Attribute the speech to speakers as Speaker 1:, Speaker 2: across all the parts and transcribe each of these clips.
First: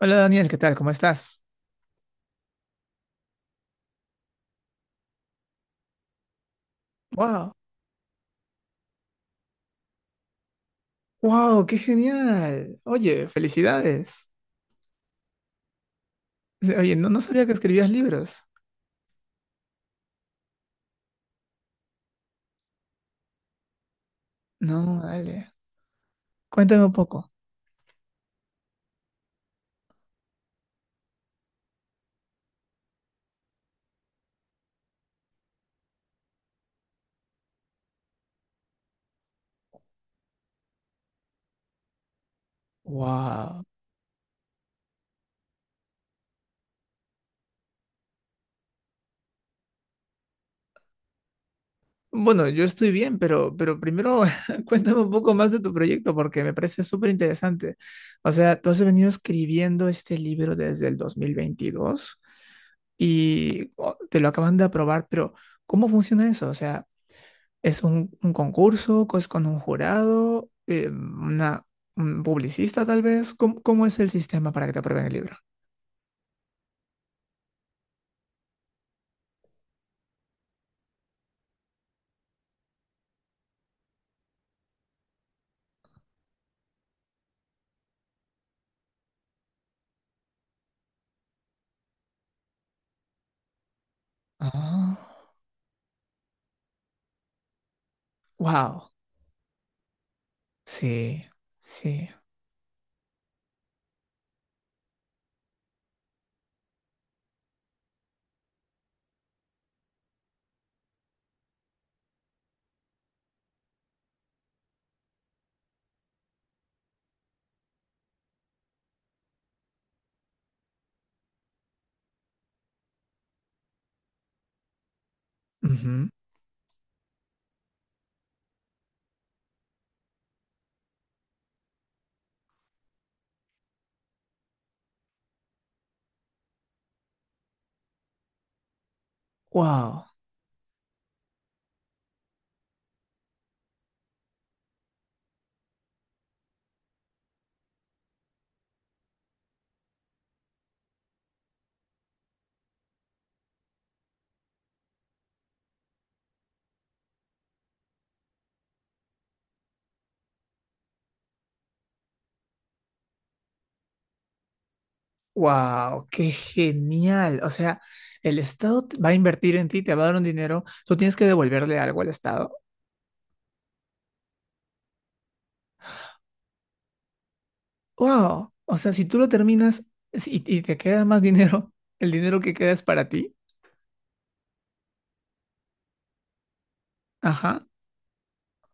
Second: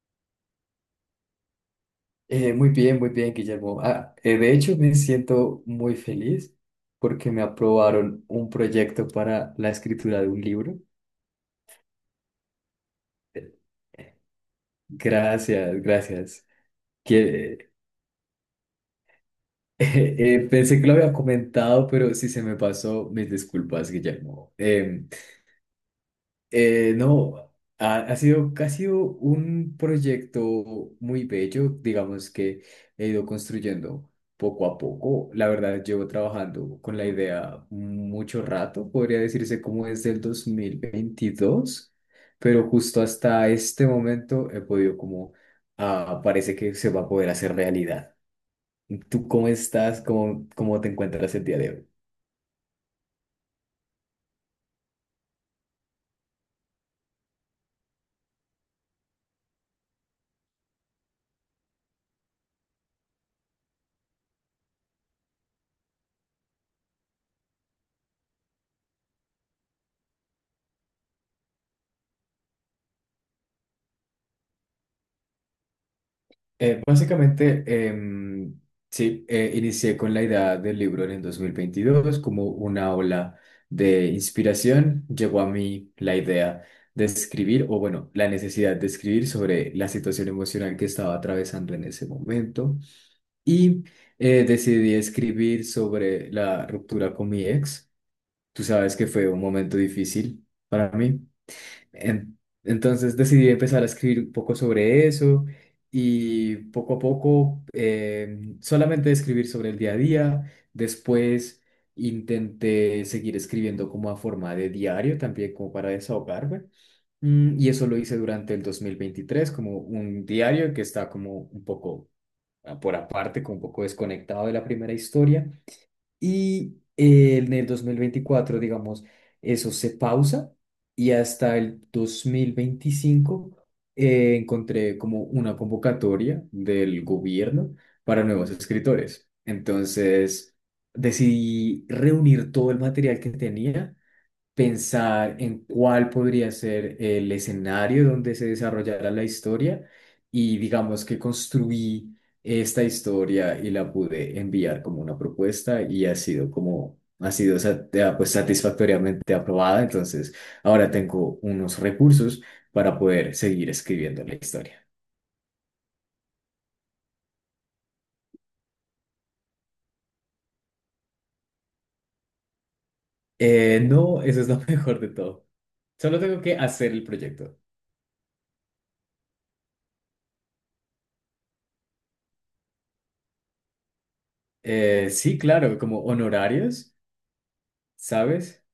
Speaker 1: Hola Daniel, ¿qué tal? ¿Cómo estás?
Speaker 2: Muy bien, muy bien, Guillermo. De hecho, me siento muy feliz porque me
Speaker 1: ¡Wow!
Speaker 2: aprobaron un proyecto para la escritura de un libro.
Speaker 1: ¡Wow! ¡Qué genial! Oye, felicidades.
Speaker 2: Gracias, gracias.
Speaker 1: Oye, no, no sabía que
Speaker 2: Que,
Speaker 1: escribías libros.
Speaker 2: pensé que lo había comentado, pero si se me pasó, mis disculpas, Guillermo.
Speaker 1: No, dale. Cuéntame un poco.
Speaker 2: No, ha sido un proyecto muy bello, digamos que he ido construyendo poco a poco. La verdad, llevo trabajando con la idea mucho rato, podría decirse como desde el 2022, pero justo hasta
Speaker 1: ¡Wow!
Speaker 2: este momento he podido parece que se va a poder hacer realidad. ¿Tú cómo estás? ¿Cómo te encuentras el día de hoy?
Speaker 1: Bueno, yo estoy bien, pero primero cuéntame un poco más de tu proyecto porque me parece súper interesante. O sea, tú has venido escribiendo este libro desde el 2022 y oh, te lo acaban de aprobar, pero ¿cómo funciona eso? O sea, es un concurso, es con un jurado, una, un publicista tal vez. ¿Cómo, cómo es el sistema para que te aprueben el libro?
Speaker 2: Básicamente, em, sí, inicié con la idea del libro en el 2022 como una ola de inspiración. Llegó a mí la idea de escribir, o bueno, la necesidad de escribir sobre la situación emocional que estaba atravesando en ese momento. Y Decidí
Speaker 1: Ah,
Speaker 2: escribir sobre la ruptura con mi ex. Tú
Speaker 1: wow.
Speaker 2: sabes que fue un momento difícil para mí.
Speaker 1: Sí, sí.
Speaker 2: En- entonces decidí empezar a escribir un poco sobre eso y poco a poco solamente escribir sobre el día a día. Después intenté seguir escribiendo como a forma de diario también como para desahogarme. Y eso lo hice durante el 2023 como un diario que está como un poco por aparte, como un poco desconectado de la primera historia.
Speaker 1: Ujú.
Speaker 2: Y en el 2024 digamos, eso se pausa y hasta el 2025 encontré como una convocatoria del gobierno para nuevos escritores.
Speaker 1: Wow,
Speaker 2: Entonces, decidí reunir todo el material que tenía, pensar en cuál podría ser el escenario donde se desarrollara la historia y digamos que construí esta historia y la pude enviar como una propuesta, y ha sido como ha sido pues satisfactoriamente aprobada. Entonces ahora tengo unos recursos para poder seguir escribiendo la historia.
Speaker 1: wow, qué genial. O sea, el Estado va a invertir en ti, te va a dar un dinero, tú tienes que devolverle algo al Estado.
Speaker 2: No, eso es lo mejor de todo. Solo tengo que hacer el proyecto.
Speaker 1: Wow, o sea, si tú lo terminas y te queda más dinero, el dinero que queda es para ti.
Speaker 2: Sí, claro, como honorarios,
Speaker 1: Ajá,
Speaker 2: ¿sabes?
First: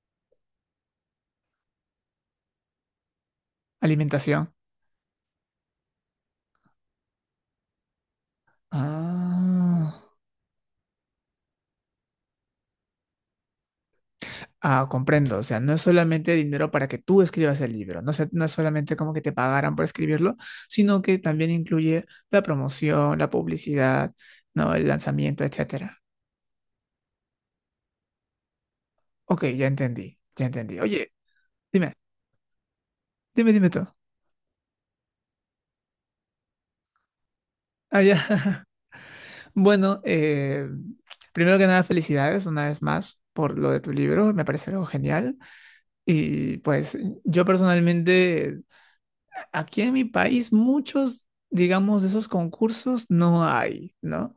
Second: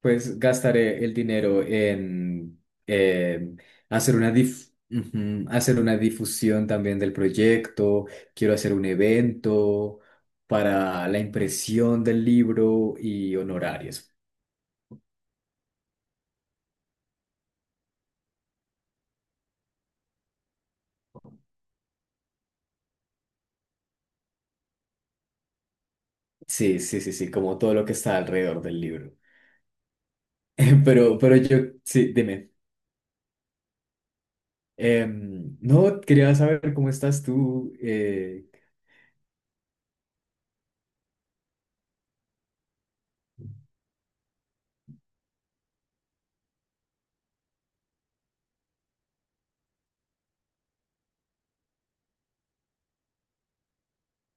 Speaker 2: Pues gastaré el dinero en eh, hacer una
Speaker 1: alimentación.
Speaker 2: hacer una difusión también del proyecto. Quiero hacer un
Speaker 1: Ah,
Speaker 2: evento para la impresión del libro y honorarios.
Speaker 1: ah, comprendo. O sea, no es solamente dinero para que tú escribas el libro. No sé, no es solamente como que te pagaran por escribirlo, sino que también incluye la promoción, la publicidad, ¿no? El lanzamiento, etcétera.
Speaker 2: Sí, sí, sí, sí, como todo lo que está alrededor del libro.
Speaker 1: Ok, ya entendí, ya entendí. Oye,
Speaker 2: Pero yo,
Speaker 1: dime,
Speaker 2: sí, dime.
Speaker 1: dime tú.
Speaker 2: No, quería saber cómo estás tú.
Speaker 1: Ah, ya. Bueno, primero que nada, felicidades una vez más por lo de tu libro. Me parece algo genial. Y pues yo personalmente aquí en mi país muchos, digamos, de esos concursos no hay, ¿no?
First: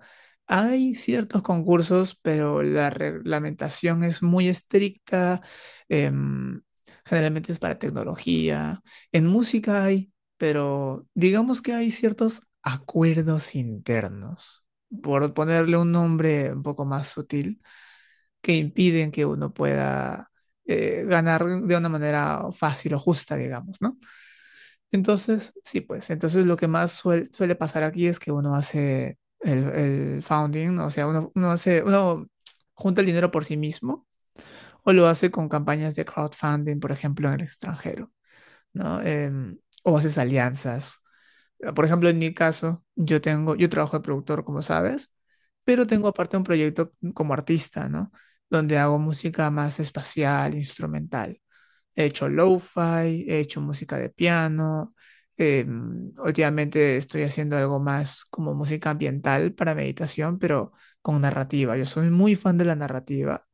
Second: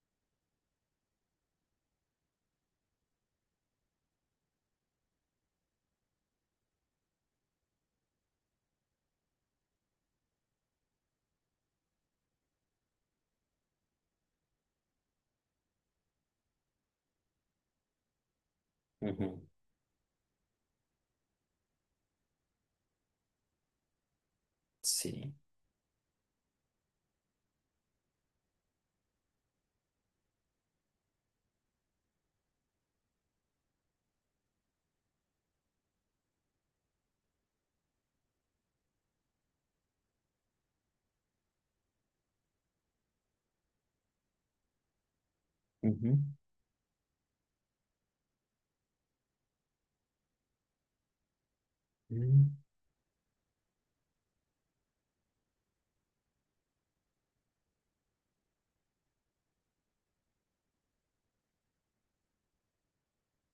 Speaker 1: Hay ciertos concursos, pero la reglamentación es muy estricta. em, Generalmente es para tecnología. En música hay, pero digamos que hay ciertos acuerdos internos, por ponerle un nombre un poco más sutil, que impiden que
Speaker 2: Ujú.
Speaker 1: uno pueda ganar de una manera fácil o justa, digamos, ¿no?
Speaker 2: Sí.
Speaker 1: Entonces, sí, pues, entonces lo que más suele pasar aquí es que uno hace el founding, ¿no? O sea, uno hace, uno junta el dinero por sí mismo o lo hace con campañas de crowdfunding, por ejemplo, en el extranjero, ¿no? O haces alianzas. Por ejemplo, en mi caso, yo tengo, yo trabajo de productor, como sabes, pero tengo
Speaker 2: Ujú.
Speaker 1: aparte un proyecto como artista, ¿no? Donde hago música más espacial, instrumental. He hecho
Speaker 2: Mm.
Speaker 1: lo-fi, he hecho música de piano. Eh, últimamente estoy haciendo algo más como música ambiental para meditación, pero con narrativa. Yo soy muy fan de la narrativa.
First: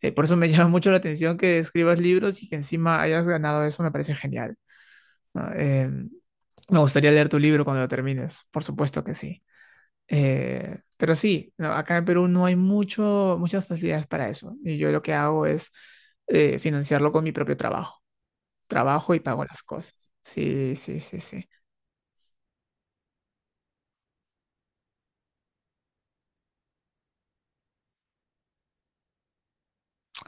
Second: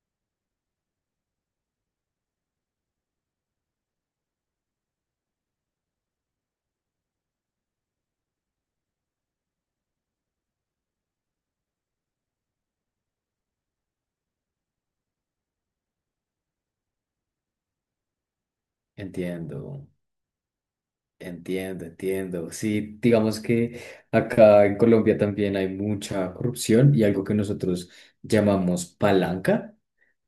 Speaker 1: Por eso me llama mucho la atención que escribas libros y que encima hayas ganado eso, me parece genial, ¿no? Me gustaría leer tu libro cuando lo termines, por supuesto que sí. Pero sí, no, acá en Perú no hay mucho, muchas facilidades para eso. Y yo lo que hago es financiarlo con mi propio trabajo. Trabajo y pago las
Speaker 2: Entiendo.
Speaker 1: cosas. Sí, sí, sí, sí.
Speaker 2: Entiendo, entiendo. Sí, digamos que acá en Colombia también hay mucha corrupción y algo que nosotros llamamos palanca,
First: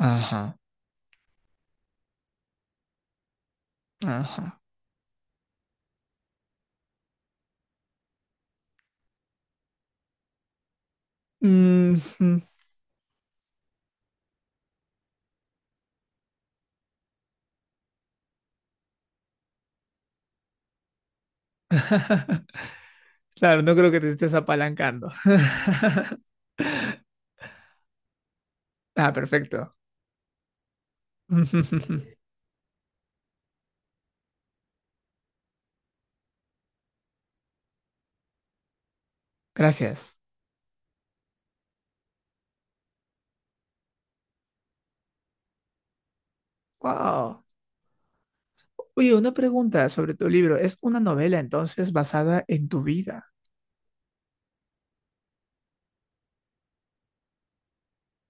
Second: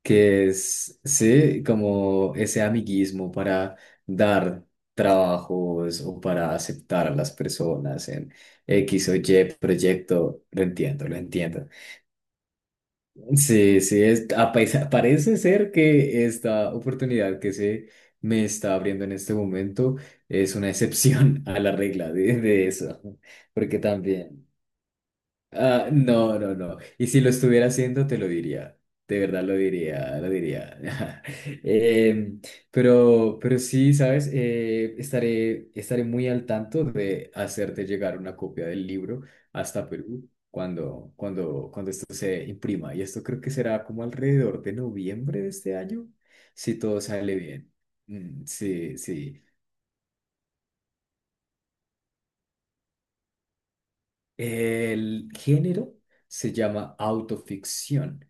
Speaker 2: que
Speaker 1: Ajá,
Speaker 2: es, sí, como ese amiguismo para
Speaker 1: ajá.
Speaker 2: dar trabajos o para aceptar a las personas en X o Y proyecto. Lo entiendo, lo entiendo.
Speaker 1: Mm, mm.
Speaker 2: Sí, sí, es, parece ser que esta oportunidad que se me está abriendo en este momento es una excepción a la regla de eso,
Speaker 1: Claro, no
Speaker 2: porque
Speaker 1: creo que te estés
Speaker 2: también.
Speaker 1: apalancando.
Speaker 2: Ah, no, no, no. Y si lo estuviera haciendo, te lo diría.
Speaker 1: Ah,
Speaker 2: De verdad lo
Speaker 1: perfecto.
Speaker 2: diría, lo diría. Em, pero sí, ¿sabes? Eh, estaré muy al tanto de hacerte llegar una copia del libro hasta
Speaker 1: Gracias.
Speaker 2: Perú cuando, cuando, cuando esto se imprima. Y esto creo que será como alrededor de noviembre de este año, si todo sale
Speaker 1: Wow.
Speaker 2: bien. Sí,
Speaker 1: Oye, una
Speaker 2: sí.
Speaker 1: pregunta sobre tu libro. ¿Es una novela entonces basada en tu vida?
Speaker 2: El género se llama autoficción,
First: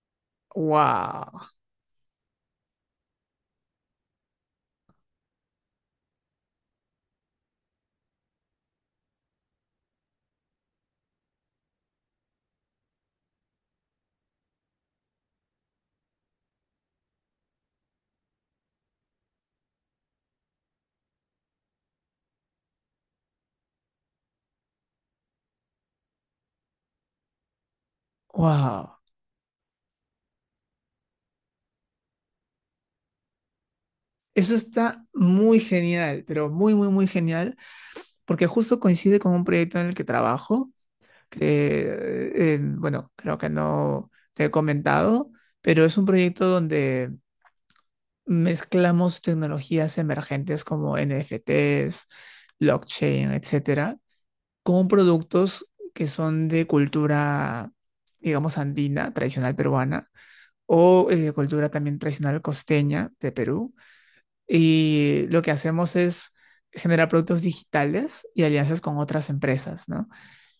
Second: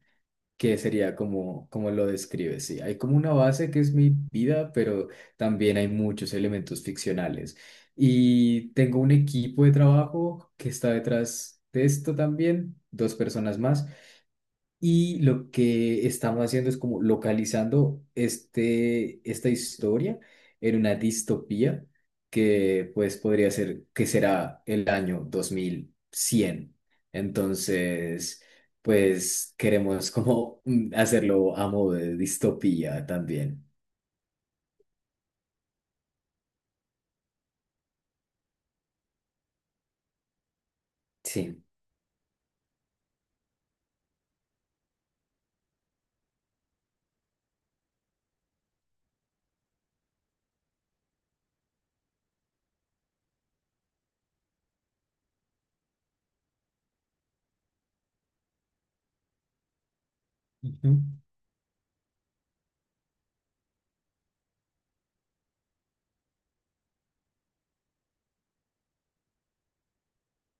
Speaker 2: que sería
Speaker 1: Wow.
Speaker 2: como, como lo describes, sí. Hay como una base que es mi vida, pero también hay muchos elementos ficcionales. Y tengo un equipo de trabajo que está detrás de esto también, dos personas más. Y lo que estamos haciendo es como localizando esta historia en una distopía que pues podría ser que será el año 2100. Entonces,
Speaker 1: Wow.
Speaker 2: pues queremos como hacerlo a modo de distopía también.
Speaker 1: Eso está muy genial, pero muy, muy, muy genial, porque justo coincide con un proyecto en el que trabajo
Speaker 2: Sí.
Speaker 1: que, bueno, creo que no te he comentado, pero es un proyecto donde mezclamos tecnologías emergentes como NFTs, blockchain, etcétera, con productos que son de cultura, digamos, andina, tradicional peruana,
Speaker 2: Ujú.
Speaker 1: o cultura también tradicional costeña de Perú y lo que hacemos es generar productos digitales y alianzas con otras empresas, ¿no?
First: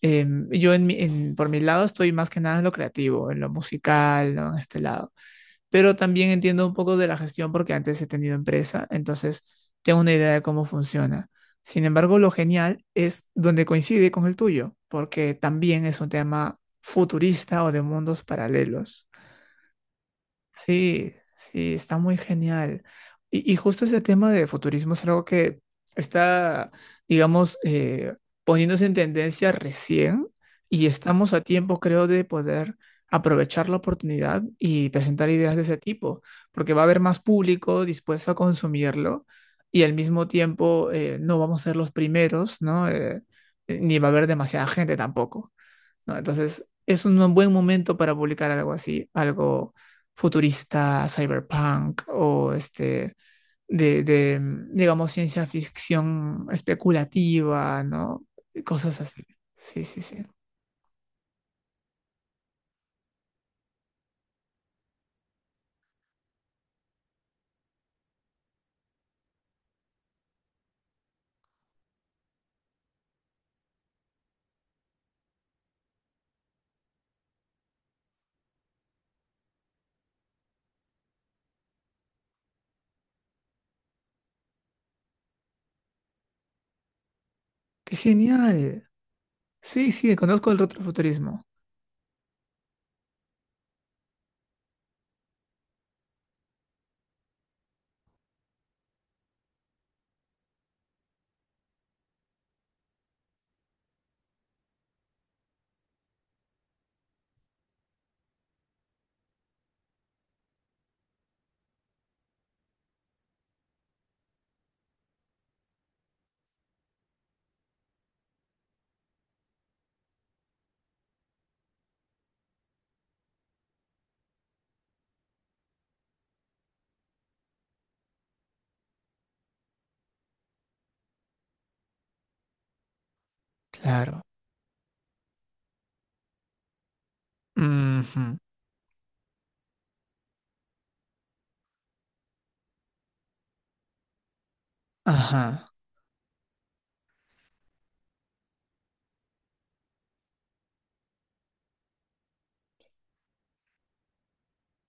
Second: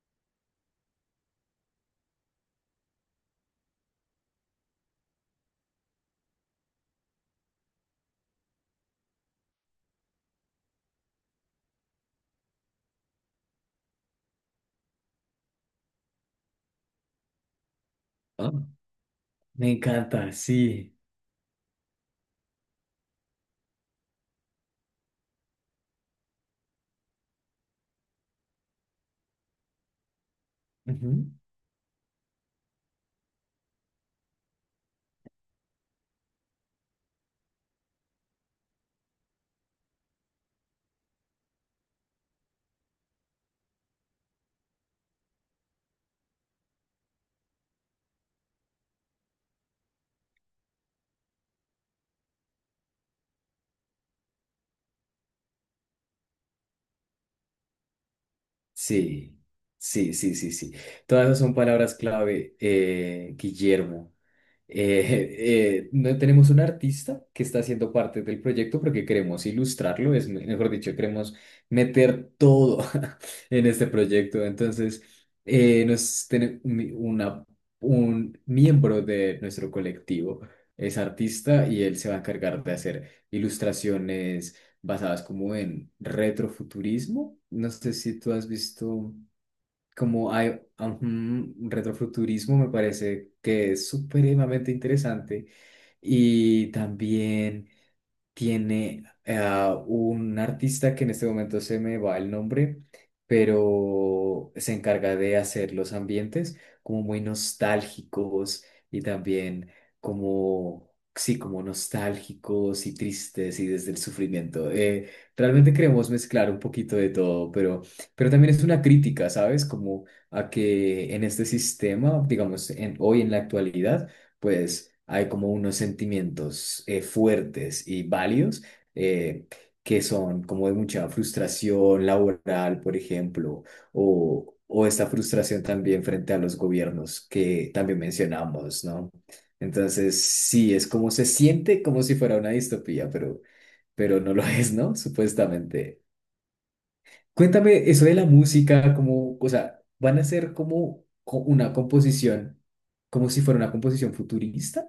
Speaker 1: Eh, yo en por mi lado estoy más que nada en lo creativo, en lo musical, ¿no? En este lado. Pero también entiendo un poco de la gestión porque antes he tenido empresa, entonces tengo una idea de cómo funciona. Sin embargo, lo genial es donde coincide con el tuyo, porque también es un tema futurista o de mundos
Speaker 2: Ah,
Speaker 1: paralelos.
Speaker 2: me encanta, sí.
Speaker 1: Sí, sí, está muy genial. Y justo ese tema de futurismo es algo que está, digamos, poniéndose en tendencia recién y estamos
Speaker 2: Ujú.
Speaker 1: a tiempo, creo, de poder aprovechar la oportunidad y presentar ideas de ese tipo, porque va a haber más público dispuesto a consumirlo y al mismo tiempo no vamos a ser los primeros, ¿no? Ni va a haber demasiada gente tampoco. ¿No? Entonces, es un buen momento para publicar algo así, algo futurista, cyberpunk o este, de, de, digamos, ciencia ficción especulativa, ¿no? Cosas así.
Speaker 2: Sí,
Speaker 1: Sí, sí,
Speaker 2: sí,
Speaker 1: sí.
Speaker 2: sí, sí, sí. Todas esas son palabras clave, Guillermo. Tenemos un artista que está haciendo parte del proyecto porque queremos ilustrarlo, es mejor dicho, queremos meter todo en este proyecto. Entonces, nos tiene un miembro de nuestro colectivo es artista y él se va a encargar de hacer ilustraciones basadas como en retrofuturismo. No sé
Speaker 1: ¡Qué
Speaker 2: si tú has
Speaker 1: genial!
Speaker 2: visto
Speaker 1: Sí, sí,
Speaker 2: como hay,
Speaker 1: conozco el
Speaker 2: ujú,
Speaker 1: retrofuturismo.
Speaker 2: un retrofuturismo, me parece que es supremamente interesante. Y también tiene a un artista que en este momento se me va el nombre, pero se encarga de hacer los ambientes como muy nostálgicos y también como, sí, como nostálgicos y tristes y desde el sufrimiento. Realmente queremos mezclar un poquito de todo, pero también es una crítica, ¿sabes? Como a que en este sistema, digamos, en, hoy en la actualidad, pues hay como unos sentimientos fuertes y válidos eh, que son como de mucha frustración laboral, por ejemplo,
Speaker 1: Claro.
Speaker 2: o esta frustración también frente a los gobiernos que también
Speaker 1: Ujú.
Speaker 2: mencionamos, ¿no? Entonces, sí, es como se siente como si fuera una distopía, pero no lo es, ¿no?
Speaker 1: Ajá.
Speaker 2: Supuestamente. Cuéntame eso de la música, como, o sea, van a ser como una composición, como si fuera una composición futurista.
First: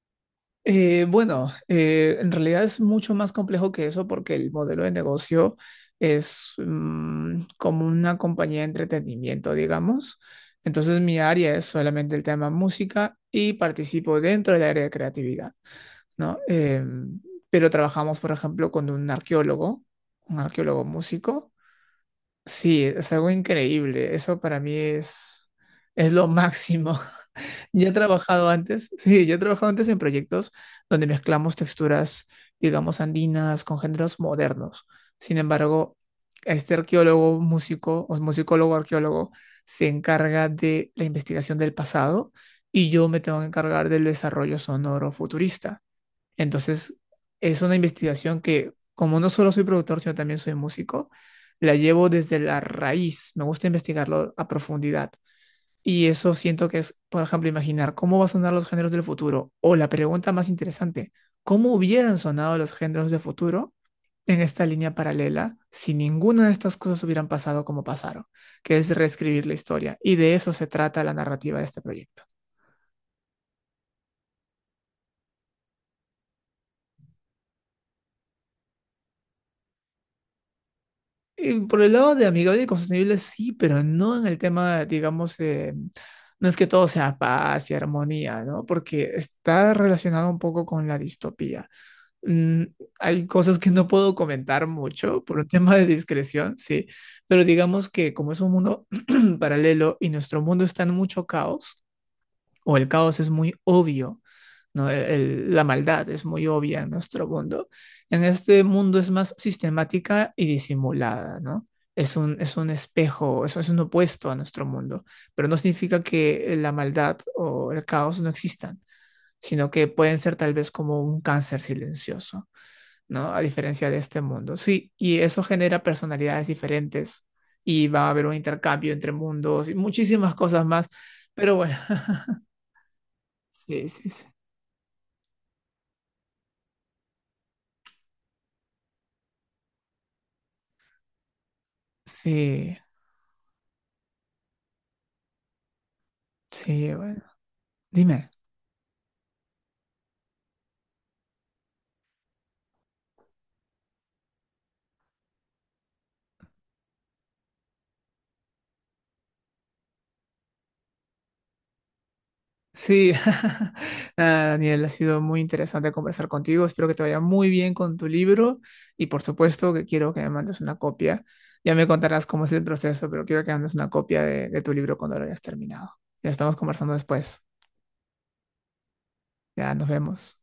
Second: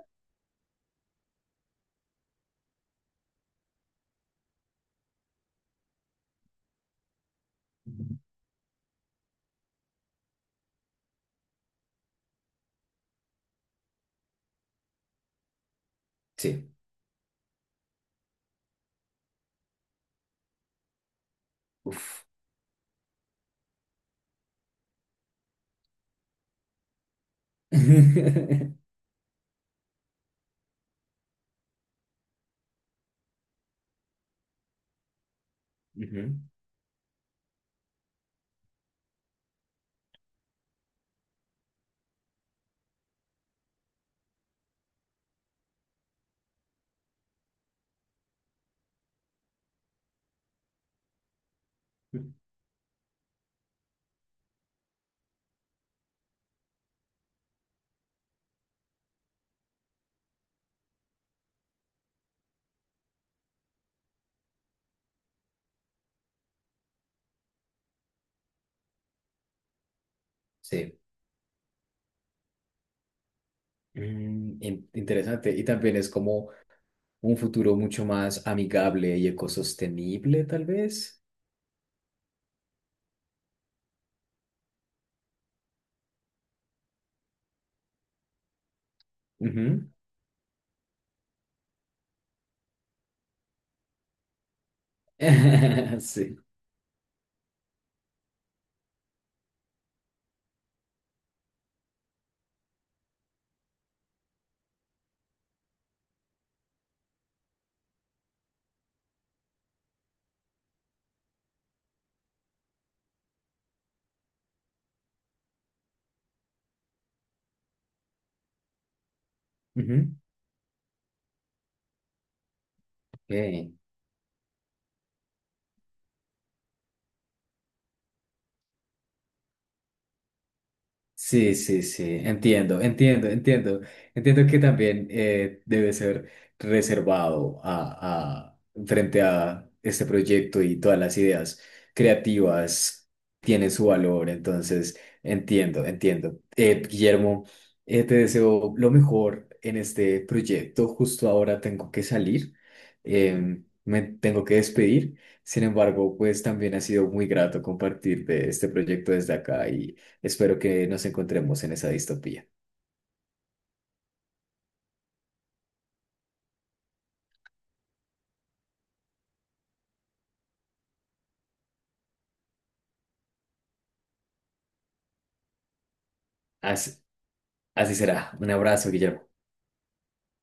Speaker 1: Bueno, en realidad es mucho más complejo que eso porque el modelo de negocio es mm, como una compañía de entretenimiento, digamos. Entonces mi área es solamente el tema música y participo dentro del área de creatividad, ¿no?
Speaker 2: Sí.
Speaker 1: Pero trabajamos, por ejemplo, con un arqueólogo músico.
Speaker 2: Uf.
Speaker 1: Sí, es algo increíble. Eso para mí es lo máximo. Ya he trabajado antes, sí, yo he trabajado antes en proyectos donde mezclamos texturas, digamos, andinas con géneros modernos. Sin embargo,
Speaker 2: Ujú.
Speaker 1: este arqueólogo, músico o musicólogo arqueólogo se encarga de la investigación del pasado y yo me tengo que encargar del desarrollo sonoro futurista. Entonces, es una investigación que, como no solo soy productor, sino también soy músico, la llevo desde la raíz. Me gusta investigarlo a profundidad. Y eso siento que es, por ejemplo, imaginar cómo van a sonar los géneros del futuro. O la pregunta más interesante, ¿cómo hubieran sonado los géneros del futuro en esta línea paralela si ninguna de estas cosas hubieran pasado como pasaron? Que es reescribir la historia. Y de eso se
Speaker 2: Sí.
Speaker 1: trata la narrativa de este proyecto.
Speaker 2: Mm, interesante. Y también es como un futuro mucho más amigable y ecosostenible, tal vez.
Speaker 1: Y por el lado de amigable y sostenible, sí, pero no en el tema, digamos, no es que todo sea paz y armonía, ¿no? Porque está
Speaker 2: Ujú.
Speaker 1: relacionado un poco con la distopía. Mm, hay cosas que no puedo comentar mucho por un tema de
Speaker 2: Sí.
Speaker 1: discreción, sí, pero digamos que como es un mundo paralelo y nuestro mundo está en mucho caos, o el caos es muy obvio, ¿no? La maldad es muy obvia en nuestro mundo. En este mundo es más sistemática y disimulada, ¿no? Es un espejo, eso es un opuesto a nuestro mundo, pero no significa que la maldad o el caos no existan, sino que
Speaker 2: Ujú.
Speaker 1: pueden ser tal vez como un cáncer silencioso. ¿No? A
Speaker 2: Ok.
Speaker 1: diferencia de este mundo. Sí, y eso genera personalidades diferentes y va a haber un intercambio entre mundos y muchísimas cosas más.
Speaker 2: Sí,
Speaker 1: Pero bueno,
Speaker 2: sí, sí, entiendo, entiendo, entiendo.
Speaker 1: sí, sí, sí,
Speaker 2: Entiendo que también debe ser reservado frente a este proyecto, y todas las ideas
Speaker 1: sí,
Speaker 2: creativas tienen su valor, entonces entiendo, entiendo.
Speaker 1: sí, bueno,
Speaker 2: Guillermo, te
Speaker 1: dime.
Speaker 2: deseo lo mejor en este proyecto. Justo ahora tengo que salir, me tengo que despedir. Sin embargo, pues también ha sido muy grato compartir de este proyecto desde acá. Y espero que nos encontremos en esa distopía.
Speaker 1: Sí, nada, Daniel, ha sido muy interesante conversar contigo. Espero que te vaya muy bien con tu libro y por supuesto que quiero que me mandes una copia. Ya me contarás cómo es el proceso, pero quiero que me mandes una copia de tu libro cuando lo hayas terminado. Ya estamos
Speaker 2: Así,
Speaker 1: conversando después.
Speaker 2: así será. Un abrazo, Guillermo.
Speaker 1: Ya nos vemos.